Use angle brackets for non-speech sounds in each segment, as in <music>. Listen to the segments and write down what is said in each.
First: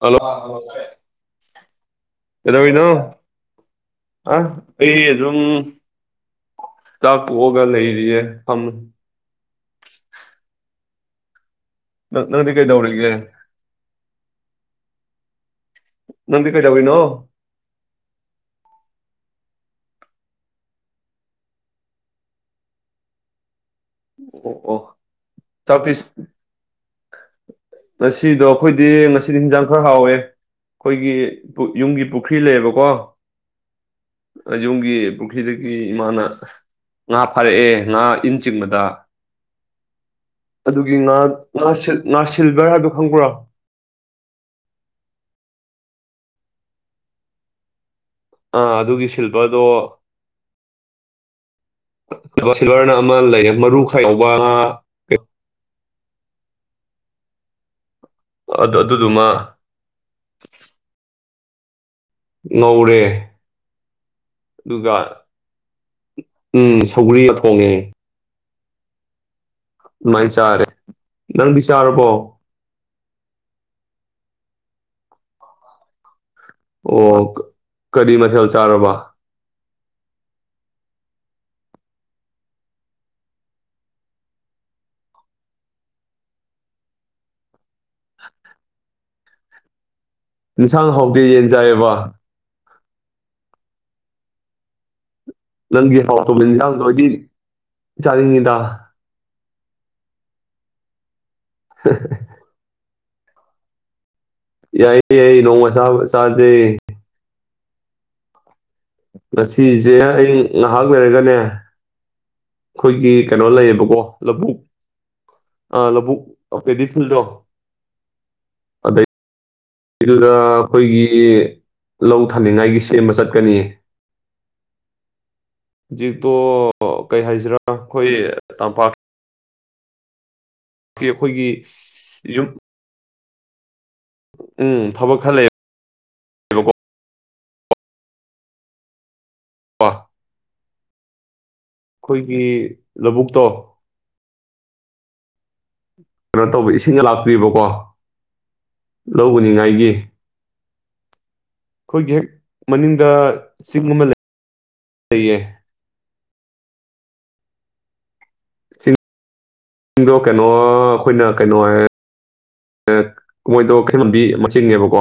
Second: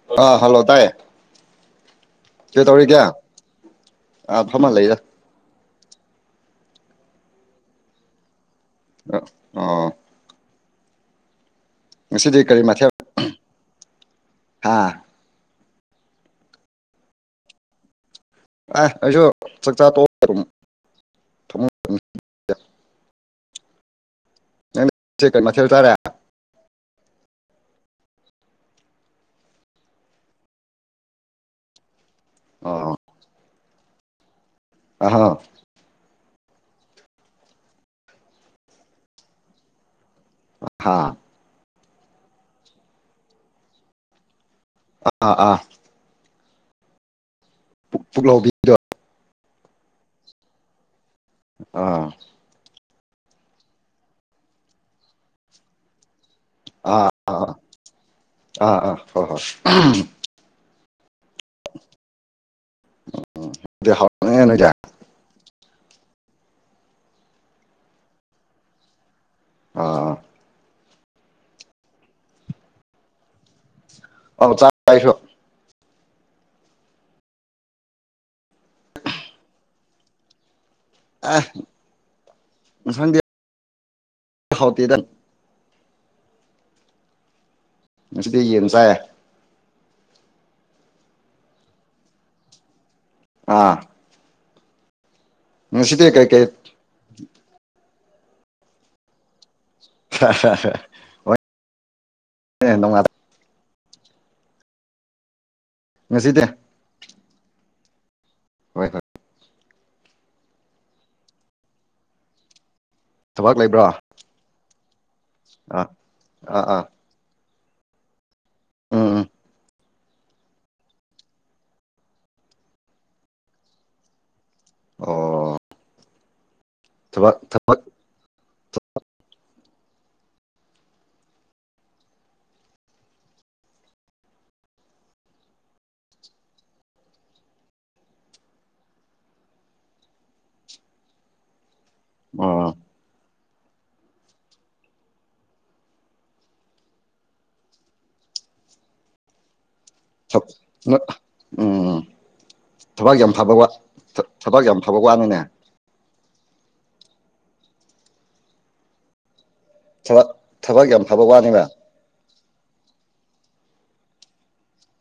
Hello ꯑꯥ ꯇꯥꯏꯌꯦ ꯀꯩꯗꯧꯔꯤꯅꯣ ꯀꯩꯗꯧꯔꯤꯒꯦ ꯑꯥ ꯑ ꯐꯝꯃ ꯂꯩꯗ <unintelligible> ꯑꯗꯨꯝ ꯆꯥꯛ ꯇꯣꯛꯑꯒ ꯂꯩꯔꯤꯌꯦ ꯐꯝ ꯑ ꯑ <inaudible> ꯅꯪ ꯉꯁꯤꯗꯤ ꯅꯪꯗꯤ ꯀꯔꯤ ꯃꯊꯦꯜ ꯀꯩꯗꯧꯔꯤꯒꯦ ꯍꯥ ꯅꯪꯗꯤ ꯀꯩꯗꯧꯔꯤꯅꯣ ꯑ ꯑꯩꯁꯨ ꯆꯥꯛꯆꯥꯥꯛ ꯇꯣ ꯑꯣ ꯅꯪꯗꯤ ꯑꯣ ꯉꯁꯤ ꯀꯩ ꯃꯊꯦꯜ ꯆꯥꯔꯦ ꯆꯥꯛꯇꯤꯁ ꯉꯁꯤꯗꯣ ꯑꯩꯈꯣꯏꯗꯤ ꯉꯁꯤꯗꯤ ꯍꯤꯟꯖꯥꯡ ꯈꯔ ꯍꯥꯎꯋꯦ ꯑꯩꯈꯣꯏꯒꯤ ꯄꯨ ꯌꯨꯝꯒꯤ ꯄꯨꯈ꯭ꯔꯤ ꯂꯩꯌꯦꯕꯀꯣ ꯑꯣ ꯌꯨꯝꯒꯤ ꯑꯍꯥ ꯄꯨꯈ꯭ꯔꯤꯗ ꯒꯤ ꯏꯃꯥꯅ ꯉꯥ ꯐꯥꯔꯛꯑꯦ ꯉꯥ ꯏꯟ ꯆꯤꯡꯕꯗ ꯑꯍꯥ ꯑꯗꯨꯒꯤ ꯉꯥ ꯉꯥ ꯁꯤꯜ ꯉꯥ ꯁꯤꯜꯚꯔ ꯍꯥꯏꯕꯗꯣ ꯈꯪꯕ꯭ꯔꯣ ꯑꯥꯥ ꯑꯥ ꯄꯨꯛ ꯄꯨꯛꯂꯣꯎꯕꯤ ꯑ ꯑꯗꯨꯒꯤ ꯁꯤꯜꯕꯔꯗꯣ ꯑꯥ ꯁꯤꯜꯕꯔꯅ ꯑꯃ ꯂꯩꯌꯦ ꯃꯔꯨ ꯈꯔ ꯌꯥꯎꯕ ꯉꯥ ꯑꯥ ꯑꯥ ꯑꯥ ꯑꯗꯨ ꯑꯥ ꯑꯥ ꯑꯗꯨꯗꯨꯃ ꯍꯣꯏ ꯍꯣꯏ <unintelligible> ꯉꯧꯔꯦ ꯑꯗꯨꯗꯤ ꯍꯥꯎꯔꯝꯅꯤꯅꯦ ꯅꯣꯏꯗꯤ ꯑꯗꯨꯒ ꯎꯝ ꯁꯧꯒ꯭ꯔꯤꯒ ꯊꯣꯡꯉꯦ ꯑꯣ ꯑꯗꯨ ꯃꯥꯏꯅ ꯆꯥꯔꯦ ꯅꯪꯗꯤ ꯆꯥꯔꯕꯣ ꯑ ꯆꯥꯔꯦ ꯑꯩꯁꯨ ꯑꯣ ꯀ ꯀꯔꯤ ꯃꯊꯦꯜ ꯆꯥꯔꯕ ꯑꯦ ꯃꯊꯪꯗꯤ <unintelligible> ꯉꯥꯁꯤꯗꯤ ꯌꯦꯟ ꯆꯥꯏ ꯏꯟꯁꯥꯡ ꯍꯧꯇꯦ ꯌꯦꯟ ꯆꯥꯏꯕ ꯑꯥ ꯅꯪꯒꯤ ꯉꯁꯤꯗꯤ ꯍꯥꯎ ꯀꯩꯀꯩ <inaudible> ꯏꯟꯖꯥꯡꯗꯣ ꯑꯩꯗꯤ ꯆꯥꯅꯤꯡꯉꯤꯗ <inaudible> ꯍ <inaudible> ꯑꯦ ꯅꯨꯡꯉꯥꯏ <inaudible> ꯌꯥꯏ ꯌꯥꯏ ꯅꯣꯡꯃ ꯆꯥꯎ ꯉꯁꯤꯗꯤ ꯆꯥꯖꯦ ꯍꯣꯏ ꯍꯣꯢ ꯉꯁꯤꯁꯦ ꯑꯩ ꯉꯥꯏꯍꯥꯛ ꯂꯩꯔꯒꯅꯦ ꯑꯩꯈꯣꯏꯒꯤ ꯀꯩꯅꯣ ꯊꯕꯛ ꯂꯩꯕ꯭ꯔꯣ ꯂꯩꯌꯦꯕꯀꯣ ꯂꯧꯕꯨꯛ ꯑ ꯑꯥ ꯂꯕꯨꯨꯛ ꯑꯥ ꯑꯥ ꯄꯦꯗꯤ ꯐꯤꯜꯗꯣ ꯎꯝ ꯎꯝ ꯗ ꯑꯩꯈꯣꯏꯒꯤ ꯂꯧ ꯊꯥꯅꯤꯡꯉꯥꯏꯒꯤ ꯁꯦꯝꯕ ꯆꯠꯀꯅꯤꯌꯦ ꯑꯣ ꯍꯧꯖꯤꯛꯇꯣ ꯀꯩ ꯊꯕꯛ ꯍꯥꯏꯁꯤꯔꯥ ꯊꯕꯛ ꯑꯩꯈꯣꯏ ꯇꯝꯄꯥꯛ ꯀꯤ ꯑꯩꯈꯣꯏꯒꯤ ꯌꯨꯝ ꯎꯝ ꯊꯕꯛ ꯈꯔ ꯂꯩꯌꯦ ꯕ ꯑꯩꯈꯣꯏꯒꯤ ꯑꯣ ꯂꯧꯕꯨꯛꯇꯣ ꯀꯩꯅꯣ ꯇꯧꯕ ꯏꯁꯤꯡꯒ ꯂꯥꯛꯄꯤꯕꯀꯣ ꯂꯧ ꯎꯅꯤꯉꯥꯏꯒꯤ ꯅ <inaudible> ꯑꯩꯈꯣꯏꯒꯤ ꯍꯦꯛ ꯃꯅꯤꯡꯗ ꯌꯥꯝ ꯐꯕ ꯋꯥ ꯆꯤꯡ ꯑꯃ ꯊꯕꯛ ꯌꯥꯝ ꯐꯕ ꯂꯩꯌꯦ ꯋꯥꯅꯤꯅꯦ ꯗꯣ ꯊꯕꯛ ꯀꯩꯅꯣ ꯊꯕꯛ ꯌꯥꯝ ꯐꯕ ꯑꯩꯈꯣꯏꯅ ꯀꯩꯅꯣ ꯋꯥꯅꯦꯕ ꯍꯥꯏ ꯑꯦꯛ ꯃꯣꯏꯗꯣ ꯈꯦꯃꯟꯕꯤ ꯃꯁꯤꯡꯉꯦꯕꯀꯣ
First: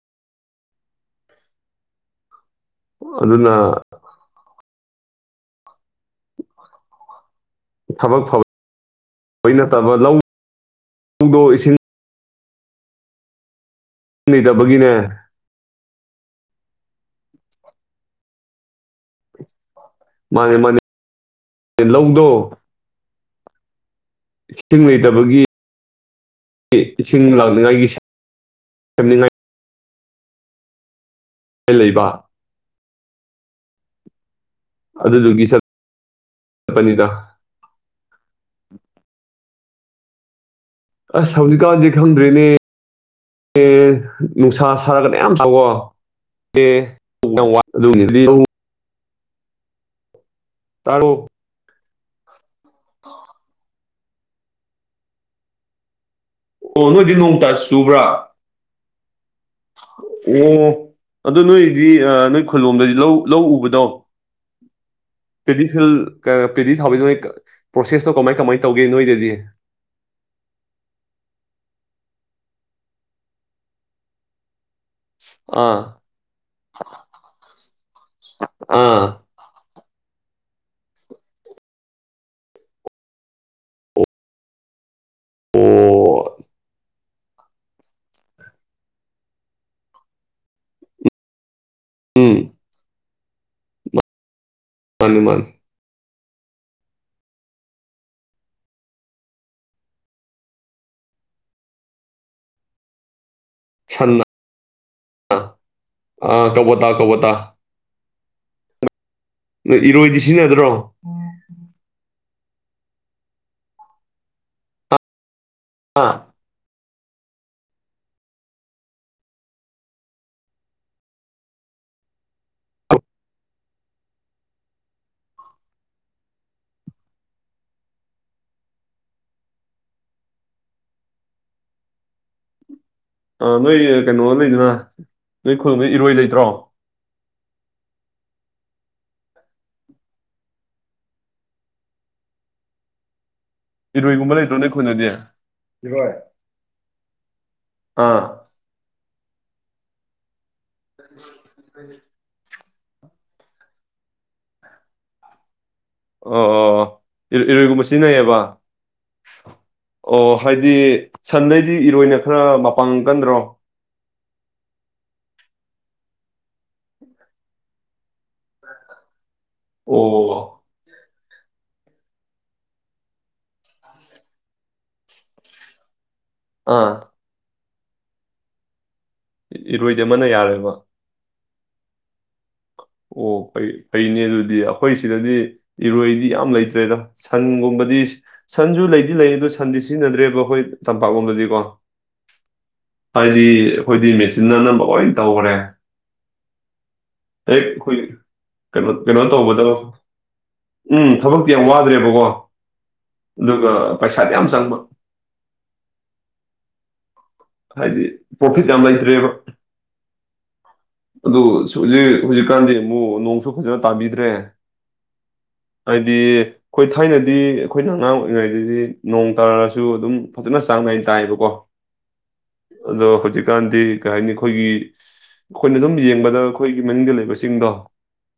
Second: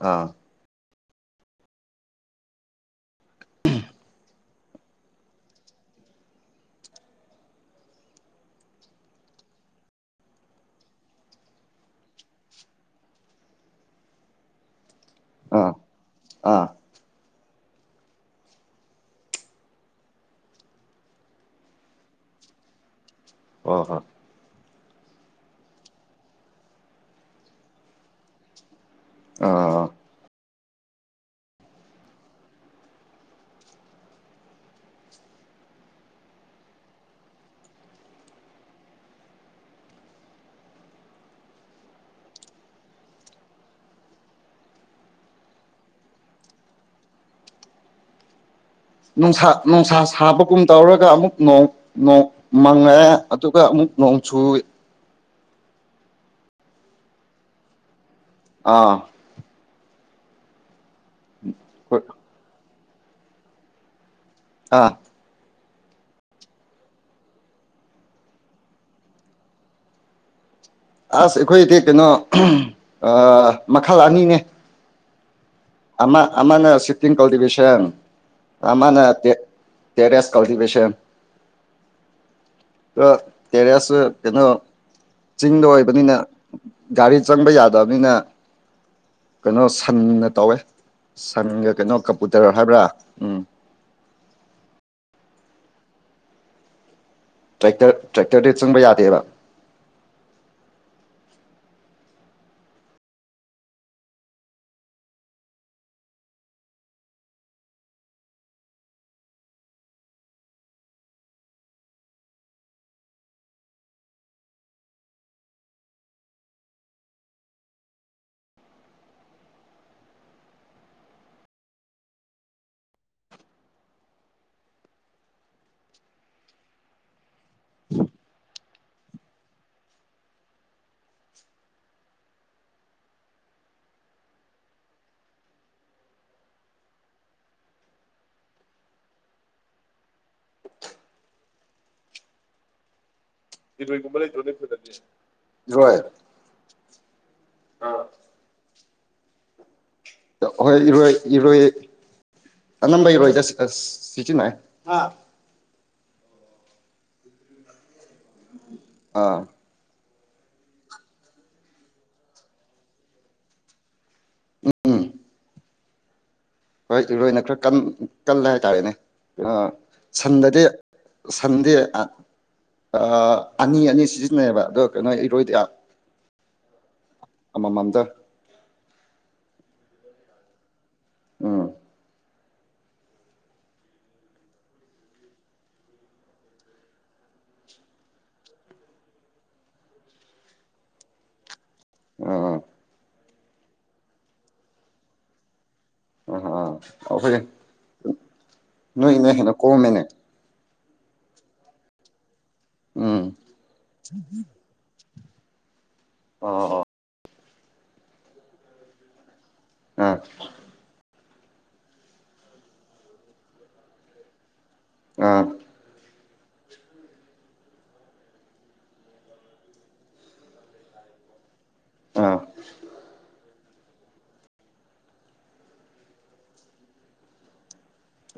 ꯑꯥ ꯑꯗꯨꯅ ꯊꯕꯛ ꯐꯕꯩ ꯅꯠꯇꯕ ꯂꯧ ꯗꯣ ꯏꯁꯤꯡ ꯂꯩꯇꯕꯒꯤꯅꯦ ꯑꯥ ꯑꯥ ꯃꯥꯅꯦ ꯃꯥꯅꯦ ꯂꯧꯗꯣ꯫ ꯑꯣ ꯍꯣ꯫ ꯏꯁꯤꯡ ꯂꯩꯇꯕꯒꯤ ꯏꯁꯤꯡ ꯂꯥꯛꯅꯤꯡꯉꯥꯏꯒꯤ ꯁꯦꯝꯅꯤꯡꯉꯥꯏ__ ꯑ꯫ ꯂꯩꯕ꯫ ꯑꯗꯨꯗꯨꯒꯤ ꯆꯠꯄꯅꯤꯗ꯫ ꯑꯁ ꯍꯧꯖꯤꯛꯀꯥꯟꯗꯤꯦ ꯈꯪꯗ꯭ꯔꯤꯅꯦ꯫ ꯑꯦ ꯅꯨꯡꯁꯥ ꯁꯥꯔꯒꯅꯦ ꯌꯥꯝ ꯇꯥꯎꯋꯣ꯫ ꯑꯦ ꯋꯥꯒꯤ꯫ ꯅꯨꯡꯁꯥ ꯅꯨꯡꯁꯥ ꯁꯥꯕꯒꯨꯝ ꯇꯧꯔꯒ ꯇꯥꯔꯣ ꯑꯃꯨꯛ ꯅ ꯅꯣꯡ ꯃꯪꯉꯦ ꯑꯗꯨꯒ ꯑꯃꯨꯛ__ ꯅꯣꯡꯆꯨ꯫ ꯑꯣ ꯅꯣꯏꯗꯤ ꯅꯣꯡꯇ ꯁꯨꯕ꯭ꯔꯥ꯫ ꯑꯥ꯫ ꯑꯣ ꯑꯗꯨ ꯅꯣꯏꯗꯤ ꯅꯣꯏ ꯈꯨꯂꯣꯝꯗ ꯂꯧ ꯂꯧ ꯎꯕꯗꯣ꯫ ꯑꯥ꯫ ꯄꯦꯗꯤ ꯐꯤꯜ ꯄꯦꯗꯤ ꯊꯥꯕꯗ ꯅꯣꯏ ꯄ꯭ꯔꯣꯁꯦꯁꯇꯣ ꯀꯃꯥꯏ ꯀꯃꯥꯏꯅ ꯇꯧꯒꯦ ꯅꯣꯏꯗꯗꯤ꯫ ꯑꯁ ꯑꯩꯈꯣꯏꯗꯤ ꯀꯩꯅꯣ ꯃꯈꯜ ꯑꯅꯤꯅꯦ꯫ ꯑꯥ꯫ ꯑꯃ ꯑꯃꯅ ꯁꯤꯇꯤꯡ ꯀꯜꯇꯤꯚꯁꯟ ꯑꯃꯅ__ ꯑꯥ ꯇꯦꯔꯦꯁ ꯀꯜꯇꯤꯚꯦꯁꯟ꯫ ꯑ ꯇꯦꯔꯦꯁ ꯀꯩꯅꯣ ꯆꯤꯡꯗ ꯑꯣꯏꯕꯅꯤꯅ꯫ ꯑꯣ ꯒꯥꯔꯤ ꯆꯪꯕ ꯌꯥꯗꯕꯅꯤꯅ ꯀꯩꯅꯣ ꯁꯟꯅ ꯇꯧꯋꯦ꯫ ꯁꯪꯒ ꯀꯩꯅꯣ ꯎꯝ ꯀꯄꯨꯇꯔ ꯍꯥꯏꯕ꯭ꯔꯥ꯫ ꯎꯝ ꯃꯥꯅꯤ ꯃꯥꯅꯤ꯫ ꯇ꯭ꯔꯦꯛꯇꯔ ꯇ꯭ꯔꯦꯛꯇꯔꯗꯤ ꯆꯪꯕ ꯌꯥꯗꯦꯕ꯫ ꯁ ꯑ ꯀꯇꯥ ꯀꯇꯥ꯫ ꯅ ꯏꯔꯣꯏꯗꯤ ꯁꯤꯖꯤꯟꯅꯗ꯭ꯔꯣ꯫ ꯑꯥ꯫ 'unaudible' ꯅꯣꯏ ꯀꯩꯅꯣ ꯂꯩꯗꯅ ꯅꯣꯏ ꯈꯒꯪꯗ ꯏꯔꯣꯏ ꯂꯩꯇ꯭ꯔꯣ꯫ ꯏꯔꯣꯏꯒꯨꯝꯕ ꯂꯩꯇ꯭ꯔꯣ ꯅꯣꯏ ꯑꯩꯈꯣꯏꯅꯗꯤ ꯏꯔꯣꯏ ꯑꯥ꯫ ꯍꯣꯏ ꯏꯔꯣꯏ ꯏꯔꯣꯏ꯫ ꯑꯅꯝꯕꯩꯔꯣꯏꯗ ꯁꯤꯁꯤꯅ꯫ ꯑꯣ ꯑꯣ ꯏꯔꯣꯏꯒꯨꯝꯕ ꯁꯤꯖꯤꯟꯅꯩꯌꯦꯕ꯫ ꯑꯥ꯫ ꯑꯣ ꯍꯥꯏꯗꯤ ꯁꯟꯗꯩꯗꯤ ꯏꯔꯣꯏꯅ ꯈꯔ ꯃꯄꯥꯡ ꯀꯟꯗ꯭ꯔꯣ꯫ ꯎꯝ ꯍꯣꯏ ꯏꯔꯣꯏꯅ ꯈꯔ ꯀꯜꯂꯦ ꯍꯥꯏꯇꯥꯔꯦꯅꯦ ꯁꯟꯗꯗꯤ__ ꯑꯣ ꯁꯟꯗ꯭ꯌꯥ ꯑ꯫ ꯑꯅꯤ ꯑꯅꯤ ꯁꯤꯖꯤꯟꯅꯩꯕ ꯑꯗꯣ ꯀꯩꯅꯣ ꯏꯔꯣꯏꯗ__ ꯑꯥ꯫ ꯑꯃ ꯃꯝꯗ꯫ ꯏꯔꯣꯏꯗꯤꯦ ꯑꯃꯅ ꯌꯥꯔꯦꯕ꯫ ꯎꯝ ꯑꯣ ꯐꯩ ꯐꯩꯅꯦ ꯑꯗꯨꯗꯤ ꯑꯩꯈꯣꯏ ꯁꯤꯗꯗꯤ ꯏꯔꯣꯏꯗꯤ ꯌꯥꯝ ꯂꯩꯇ꯭ꯔꯦꯗ ꯁꯟꯒꯨꯝꯕꯗꯤ ꯁꯟꯁꯨ ꯂꯩꯗꯤ ꯂꯩ ꯑꯗꯨ ꯁꯟꯗꯤ ꯁꯤꯖꯤꯟꯅꯗ꯭ꯔꯦꯕ ꯑꯩꯈꯣꯏ ꯇꯝꯄꯥꯛ ꯂꯣꯝꯗꯗꯤ ꯀꯣ ꯎꯝ ꯎ ꯍꯥꯏꯗꯤ ꯑꯩꯈꯣꯏꯗꯤ ꯃꯦꯆꯤꯤꯟ ꯑꯅꯝꯕ ꯂꯣꯏ ꯇꯧꯈ꯭ꯔꯦ 'unintelligible' ꯍꯦꯛ ꯑꯩꯈꯣꯏ ꯀꯩꯅꯣ ꯀꯩꯅꯣ ꯅꯣꯏꯅ ꯍꯦꯟꯅ ꯇꯧꯕꯗ ꯀꯣꯝꯃꯦꯅꯦ ꯎꯝ ꯊꯕꯛꯇꯤ ꯌꯥꯝ ꯋꯥꯗ꯭ꯔꯦꯕꯀꯣ ꯎꯝ ꯑꯗꯨꯒ ꯄꯩꯁꯥꯗꯤ ꯌꯥꯝ ꯆꯪꯕ ꯑꯣ ꯑꯣ ꯍꯥꯏꯗꯤ ꯄ꯭ꯔꯣꯐꯤꯠ ꯌꯥꯝ ꯂꯩꯇ꯭ꯔꯦꯕ ꯑꯥ ꯑꯗꯨ ꯍꯧꯖꯤꯛ ꯍꯧꯖꯤꯛꯀꯥꯟꯗꯤ ꯑꯃꯨꯛ ꯅꯣꯡꯁꯨ ꯐꯖꯅ ꯇꯥꯕꯤꯗ꯭ꯔꯦ ꯑꯥ ꯑꯩꯗꯤ ꯑꯩꯈꯣꯏ ꯊꯥꯏꯅꯗꯤ ꯑꯩꯈꯣꯏꯅ ꯑꯉꯥꯡ ꯑꯣꯏꯔꯤꯉꯩꯗꯗꯤ ꯅꯣꯡ ꯇꯥꯔꯁꯨ ꯑꯗꯨꯝ ꯐꯖꯅ ꯆꯥꯡ ꯅꯥꯏ ꯇꯥꯏꯌꯦꯕꯀꯣ ꯑꯥ ꯑꯗꯣ ꯍꯧꯖꯤꯛꯀꯥꯟꯗꯤ ꯀꯩ ꯍꯥꯏꯅꯤ ꯑꯩꯈꯣꯏꯒꯤ ꯑꯩꯈꯣꯏꯅ ꯑꯗꯨꯝ ꯌꯦꯡꯕꯗ ꯑꯩꯈꯣꯏꯒꯤ ꯃꯅꯨꯡꯗꯅꯤꯡ ꯂꯩꯕꯁꯤꯡꯗꯣ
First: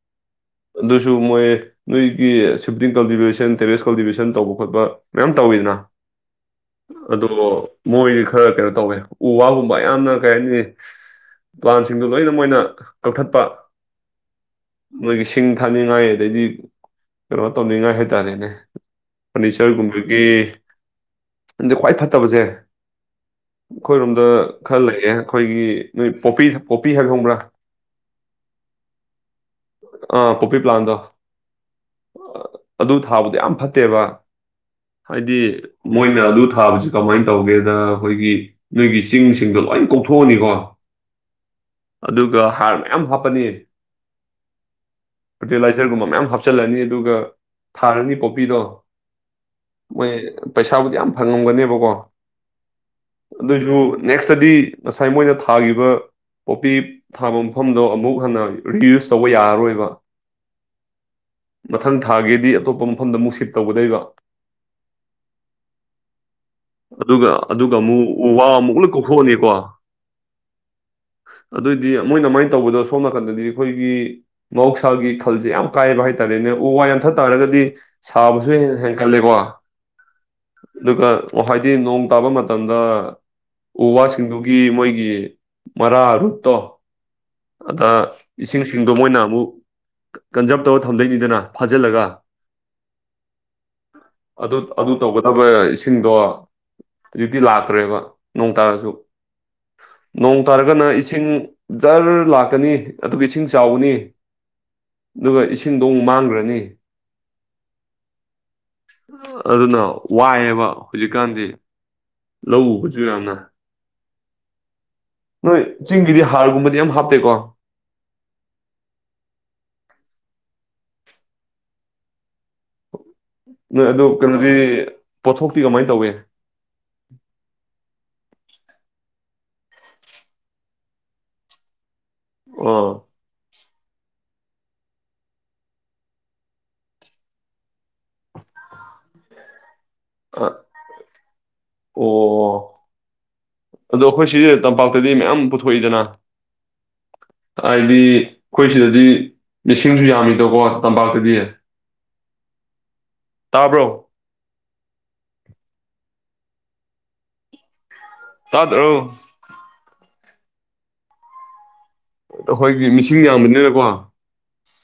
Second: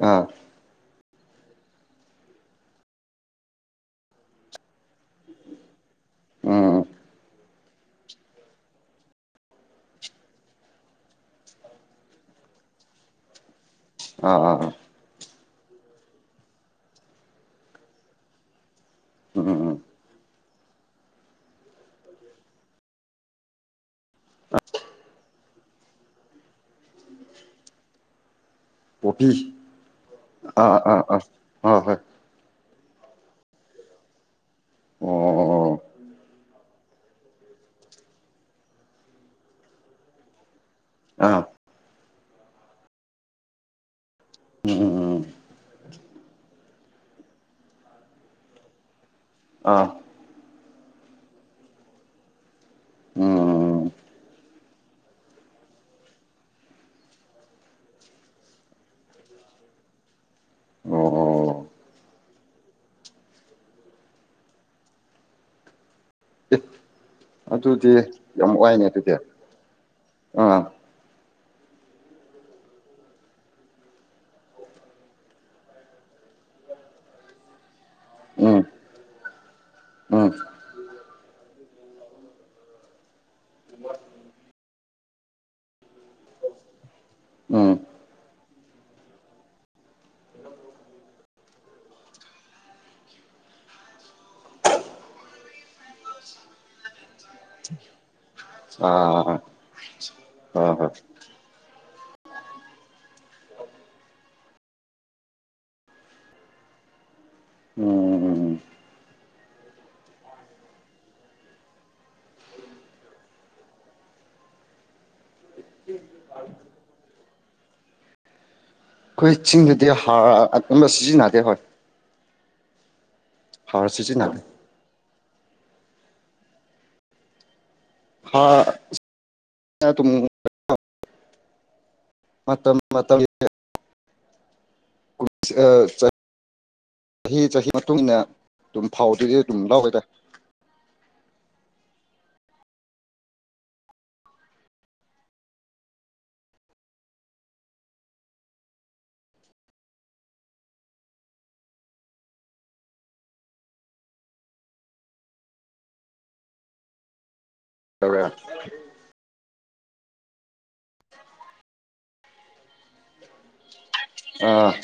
ꯑꯥ ꯑꯗꯨꯁꯨ ꯃꯣꯏ ꯅꯣꯏꯒꯤ ꯁꯤꯞꯇꯡ ꯀꯜꯇꯤꯚꯦꯁꯟ ꯇꯦꯔꯦꯁ ꯀꯜꯇꯤꯚꯦꯁꯟ ꯇꯧꯕ ꯈꯣꯠꯄ ꯃꯌꯥꯝ ꯇꯧꯋꯤꯗꯅ ꯎꯝ ꯎꯝ ꯑꯗꯣ ꯃꯣꯏꯗꯤ ꯈꯔ ꯀꯩꯅꯣ ꯇꯧꯋꯦ ꯎ ꯋꯥꯒꯨꯝꯕ ꯌꯥꯝꯅ ꯀꯩ ꯍꯥꯏꯅꯤ ꯄ꯭ꯂꯥꯟꯁ ꯁꯤꯡꯗꯨ ꯂꯣꯏꯅ ꯃꯣꯏꯅ ꯀꯛꯊꯠꯄ ꯑꯥ ꯑ ꯑ ꯃꯣꯏꯒꯤ ꯁꯤꯡ ꯊꯥꯅꯤꯡꯉꯥꯏ ꯑꯗꯩꯗꯤ ꯀꯩꯅꯣ ꯇꯧꯅꯤꯡꯉꯥꯏ ꯍꯥꯏꯇꯥꯔꯦꯅꯦ ꯎꯝ ꯎꯝ ꯎꯝ ꯐꯔꯅꯤꯆꯔꯒꯨꯝꯕꯒꯤ ꯑꯗ ꯈ꯭ꯋꯥꯏ ꯐꯠꯇꯕꯁꯦ ꯑꯩꯈꯣꯏꯔꯣꯝꯗ ꯈꯔ ꯂꯩꯑꯦ ꯑꯩꯈꯣꯏꯒꯤ ꯅꯣꯏ ꯄꯣꯄꯤ ꯄꯣꯄꯤ ꯍꯥꯏꯕ ꯈꯪꯕ꯭ꯔꯥ ꯄꯐ ꯄꯣꯄꯤ ꯑꯥ ꯄ꯭ꯂꯥꯟꯗꯣ ꯑꯥ ꯑꯥ ꯑ ꯍꯣꯏ ꯑꯗꯨ ꯊꯥꯕꯗꯣ ꯌꯥꯝ ꯐꯠꯇꯦꯕ ꯍꯥꯏꯗꯤ ꯑꯣ ꯃꯣꯏꯅ ꯑꯗꯨ ꯊꯥꯕꯁꯤ ꯀꯃꯥꯏꯅ ꯇꯧꯒꯦꯗ ꯑꯩꯈꯣꯏꯒꯤ ꯅꯣꯏꯒꯤ ꯆꯤꯡꯁꯤꯡꯗꯣ ꯂꯣꯏ ꯀꯣꯛꯊꯣꯛꯑꯅꯤꯀꯣ ꯑꯥ ꯑꯗꯨꯒ ꯍꯥꯔ ꯃꯌꯥꯝ ꯍꯥꯞꯄꯅꯤ ꯎꯝ ꯎꯝ ꯎꯝ ꯐꯔꯇꯤꯂꯥꯏꯖꯔꯒꯨꯝꯕ ꯃꯌꯥꯝ ꯍꯥꯞꯆꯤꯜꯂꯅꯤ ꯑꯗꯨꯒ ꯊꯥꯔꯅꯤ ꯄꯣꯄꯤꯗꯣ ꯑꯥ ꯃꯣꯏ ꯄꯩꯁꯥꯕꯨꯗꯤ ꯌꯥꯝ ꯐꯪꯉꯝꯒꯅꯦꯕꯀꯣ ꯑꯗꯨꯁꯨ ꯎꯝ ꯅꯦꯛꯁꯇꯗꯤ ꯉꯁꯥꯏ ꯃꯣꯏꯅ ꯊꯥꯈꯤꯕ ꯄꯣꯄꯤ ꯊꯥꯕ ꯃꯐꯝꯗꯣ ꯑꯃꯨꯛ ꯍꯟꯅ ꯔꯤꯌꯨꯁ ꯇꯧꯕ ꯌꯥꯔꯔꯣꯏꯕ ꯑꯣ ꯃꯊꯪ ꯊꯥꯒꯤꯗꯤ ꯑꯇꯣꯞꯄ ꯃꯐꯝꯗ ꯑꯃꯨꯛ ꯁꯤꯠ ꯇꯧꯒꯗꯣꯏꯕ ꯑꯦ ꯑꯗꯨꯒ ꯑꯗꯨꯒ ꯑꯗꯨꯗꯤ ꯑꯃꯨꯛ ꯋꯥ ꯌꯥꯝ ꯑꯃꯨꯛ ꯋꯥꯏꯅꯦ ꯂꯣꯏ ꯑꯗꯨꯗꯤ ꯀꯣꯛꯊꯣꯛꯑꯅꯤꯀꯣ ꯑꯥ ꯑꯗꯨꯑꯣꯏꯗꯤ ꯃꯣꯏꯅ ꯑꯗꯨꯃꯥꯏꯅ ꯇꯧꯕꯗꯣ ꯁꯣꯝ ꯅꯥꯀꯟꯗꯗꯤ ꯑꯩꯈꯣꯏꯒꯤ ꯃꯍꯧꯁꯥꯒꯤ ꯈꯜꯁꯦ ꯌꯥꯝ ꯀꯥꯏꯕ ꯍꯥꯏꯇꯥꯔꯦꯅꯦ ꯎ ꯋꯥ ꯌꯥꯟꯊꯠ ꯇꯥꯔꯒꯗꯤ ꯁꯥꯕꯁꯨ ꯎꯝ ꯍꯦꯟꯅ ꯍꯦꯟꯀꯠꯂꯦꯀꯣ ꯎꯝ ꯑꯗꯨꯒ ꯍꯥꯏꯗꯤ ꯅꯣꯡ ꯇꯥꯕ ꯃꯇꯝꯗ ꯎ ꯋꯥꯁꯤꯡꯗꯨꯒꯤ ꯃꯣꯏꯒꯤ ꯃꯔꯥ ꯔꯨꯠꯇꯣ ꯎꯝ ꯑꯗ ꯏꯁꯤꯡꯁꯤꯡꯗꯣ ꯃꯣꯏꯅ ꯑꯃꯨꯛ ꯀꯟꯖꯥꯔꯕ ꯇꯧꯔ ꯊꯝꯗꯣꯏꯅꯤꯗꯅ ꯐꯥꯖꯤꯜꯂꯒ ꯑꯗꯨ ꯑꯗꯨ ꯇꯧꯒꯗꯕ ꯏꯁꯤꯡꯗꯣ ꯍꯧꯖꯤꯛꯇꯤ ꯂꯥꯛꯇ꯭ꯔꯦꯕ ꯅꯣꯡ ꯇꯥꯔꯁꯨ ꯑꯥ ꯅꯣꯡ ꯍꯣꯏ ꯇꯥꯔꯒꯅ ꯍꯣꯏ ꯏꯁꯤꯡ ꯖꯔ ꯂꯥꯛꯀꯅꯤ ꯑꯗꯨꯒ ꯏꯁꯤꯡ ꯆꯥꯎꯕꯅꯤ ꯑꯗꯨꯒ ꯏꯁꯤꯡꯗꯣ ꯑꯃꯨꯛ ꯃꯥꯡꯈ꯭ꯔꯅꯤ ꯎꯝ ꯑꯗꯨꯅ ꯋꯥꯏꯑꯕ ꯍꯧꯖꯤꯛꯀꯥꯟꯗꯤ ꯂꯧ ꯎꯕꯁꯨ ꯌꯥꯝꯅ ꯅꯣꯏ ꯆꯤꯡꯒꯤꯗꯤ ꯍꯥꯔꯒꯨꯝꯕꯗꯤ ꯌꯥꯝ ꯍꯥꯞꯇꯦꯀꯣ ꯑꯩꯈꯣꯏ ꯆꯤꯡꯗꯨꯗꯤ ꯍꯥꯔ ꯑꯀꯟꯕ ꯁꯤꯖꯤꯟꯅꯗꯦ ꯍꯣꯏ ꯅꯣꯏ ꯍꯥꯔ ꯑꯗꯨ ꯁꯤꯖꯤꯟꯅꯗꯦ ꯀꯩꯅꯣꯗꯤ ꯄꯣꯠꯊꯣꯛꯇꯤ ꯀꯃꯥꯏꯅ ꯇꯧꯏ ꯍꯥꯥ ꯇꯨ ꯃꯇꯝ ꯑꯥ <unintelligible> ꯑ <unintelligible> ꯆꯍꯤ ꯆꯍꯤ ꯃꯇꯨꯡ ꯏꯟꯅ ꯑꯗꯨꯝ ꯐꯥꯎꯗꯗꯤ ꯑꯗꯨꯝ ꯂꯧꯋꯦꯗ ꯑ ꯑꯣ ꯑꯗꯣ ꯑꯩꯈꯣꯏ ꯁꯤ ꯇꯝꯄꯥꯛꯇꯗꯤ ꯃꯌꯥꯝ ꯄꯨꯊꯣꯛꯏꯗꯅ ꯍꯥꯏꯗꯤ ꯑꯩꯈꯣꯏ ꯁꯤꯗꯗꯤ ꯃꯤꯁꯤꯡꯁꯨ ꯌꯥꯝꯃꯤꯗꯣꯀꯣ ꯇꯝꯄꯥꯛꯇꯗꯤ ꯑ <inaudible> ꯇꯥꯕ꯭ꯔꯣ ꯇꯧꯔꯦ ꯇꯥꯗ꯭ꯔꯣ ꯑꯩꯈꯣꯏꯒꯤ ꯃꯤꯁꯤꯡ ꯌꯥꯝꯕꯅꯤꯅꯀꯣ ꯑ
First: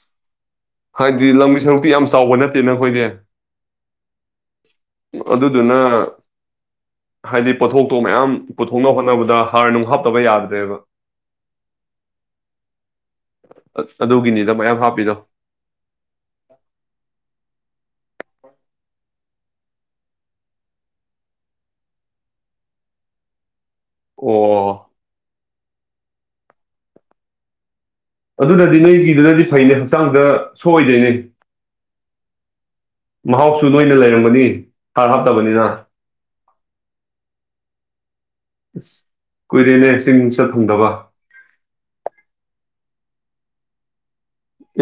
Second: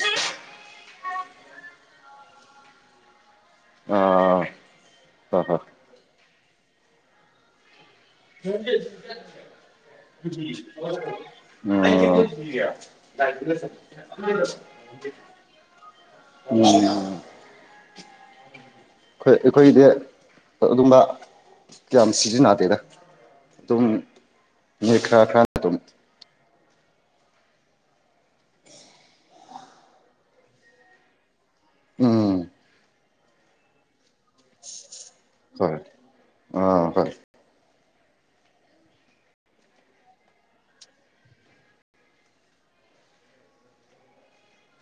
ꯍꯥꯏꯗꯤ ꯂꯝꯒꯤ ꯁꯔꯨꯛꯇꯤ ꯌꯥꯝ ꯆꯥꯎꯕ ꯅꯠꯇꯦꯅ ꯑꯈꯣꯏꯗꯤ ꯑꯥ ꯍꯣꯏ ꯑꯗꯨꯗꯨꯅ ꯍꯥꯏꯗꯤ ꯄꯣꯠꯊꯣꯛꯇꯣ ꯃꯌꯥꯝ ꯄꯨꯊꯣꯛꯅꯕ ꯍꯣꯠꯅꯕꯗ ꯍꯥꯔ ꯅꯨꯡ ꯍꯥꯞꯇꯕ ꯌꯥꯗ꯭ꯔꯦꯕ ꯑꯗꯨꯒꯤꯅꯤꯗ ꯃꯌꯥꯝ ꯍꯥꯞꯄꯤꯗꯣ ꯑ ꯎꯝ ꯑꯩꯈꯣꯏꯗꯤ ꯑꯗꯨꯝꯕ ꯀꯌꯥꯝ ꯁꯤꯖꯤꯟꯅꯗꯦꯗ ꯑꯗꯨꯝ ꯑꯣ ꯅꯣꯏ ꯈꯔꯥ ꯈꯔ ꯑꯗꯨꯝ ꯑꯗꯨꯅꯗꯤ ꯅꯣꯏꯒꯤꯗꯨꯅꯗꯤ ꯐꯩꯅꯦ ꯍꯛꯆꯥꯡꯗ ꯁꯣꯛꯏꯗꯣꯏꯅꯦ ꯎꯝ ꯃꯍꯥꯎꯁꯨ ꯅꯣꯏꯅ ꯂꯩꯔꯝꯒꯅꯤ ꯍꯥꯔ ꯍꯥꯞꯇꯕꯅꯤꯅ ꯍꯣꯏ ꯑꯥ ꯍꯣꯏ ꯀꯨꯏꯔꯦꯅꯦ ꯆꯤꯡ ꯆꯠ ꯐꯪꯗꯕ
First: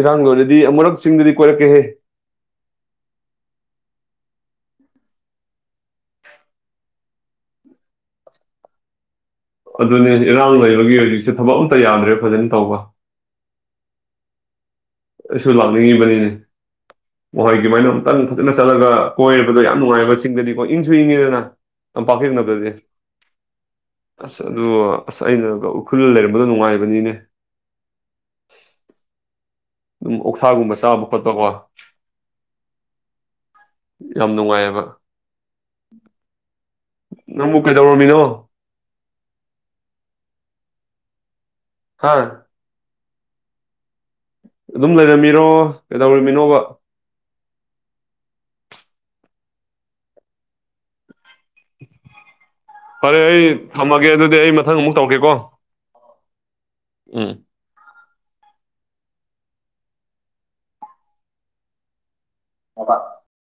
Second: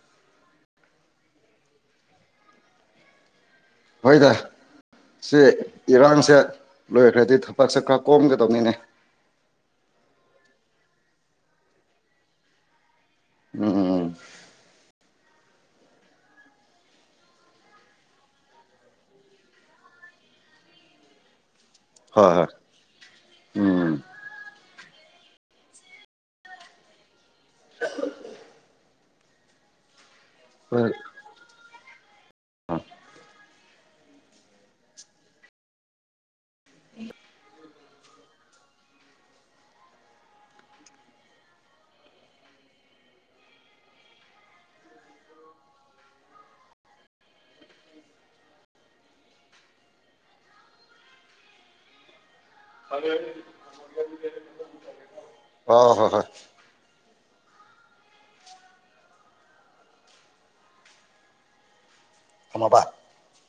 ꯏꯔꯥꯡ ꯂꯣꯏꯗꯤ ꯑꯃꯨꯔꯛ ꯆꯤꯡꯗꯗꯤ ꯀꯣꯏꯔꯛꯀꯦꯍꯦ ꯍꯣꯏꯗ ꯁꯤ ꯏꯔꯥꯡꯁꯦ ꯂꯣꯏꯈ꯭ꯔꯗꯤ ꯊꯕꯛꯁꯦ ꯈꯔ ꯀꯣꯝꯒꯗꯧꯅꯤꯅꯦ ꯑꯗꯨꯅꯦ ꯏꯔꯥꯡ ꯂꯩꯕꯒꯤ ꯍꯧꯖꯤꯛꯁꯦ ꯊꯕꯛ ꯑꯝꯇ ꯌꯥꯗ꯭ꯔꯦ ꯐꯖꯅ ꯇꯧꯕ ꯎꯝ ꯎꯝ ꯎꯝ ꯑꯩꯁꯨ ꯂꯥꯛꯅꯤꯡꯉꯤꯕꯅꯤꯅꯦ ꯋꯥꯏꯒꯤꯃꯥꯏꯅ ꯑꯃꯨꯛꯇꯪ ꯐꯖꯅ ꯆꯠꯂꯒ ꯀꯣꯏꯔꯕꯗꯣ ꯌꯥꯝ ꯅꯨꯡꯉꯥꯏꯕ ꯆꯤꯡꯗꯗꯤꯀꯣ ꯏꯪꯁꯨ ꯏꯪꯉꯤꯗꯅ ꯇꯝꯄꯥꯛ ꯍꯣꯏ ꯍꯣꯏ ꯎꯝ <unintelligible> ꯑꯁ ꯑꯗꯨ ꯑꯁ ꯑꯩꯅꯒ ꯎꯈ꯭ꯔꯨꯜ ꯂꯩꯔꯝꯕꯗꯣ ꯅꯨꯡꯉꯥꯏꯕꯅꯤꯅꯦ ꯑꯗꯨꯝ ꯑꯣꯛꯊꯥꯒꯨꯝꯕ ꯍꯣꯏ ꯆꯥꯕ ꯈꯣꯠꯄꯀꯣ ꯌꯥꯝ ꯅꯨꯡꯉꯥꯏꯌꯦꯕ ꯅꯪꯕꯨ ꯀꯩꯗꯧꯔꯝꯃꯤꯅꯣ ꯍꯥꯥ ꯑꯗꯨꯝ ꯂꯩꯔꯝꯃꯤꯔꯣ ꯀꯩꯗꯧꯔꯝꯃꯤꯅꯣꯕ ꯐꯔꯦ ꯑꯩ ꯊꯝꯃꯒꯦ ꯑꯗꯨꯗꯤ ꯑꯩ ꯃꯊꯪ ꯑꯃꯨꯛ ꯇꯧꯔꯀꯦꯀꯣ ꯑꯣ ꯍꯣꯏ ꯍꯣꯏ ꯎꯝ ꯊꯝꯃꯕ ꯃꯣꯕꯥꯡ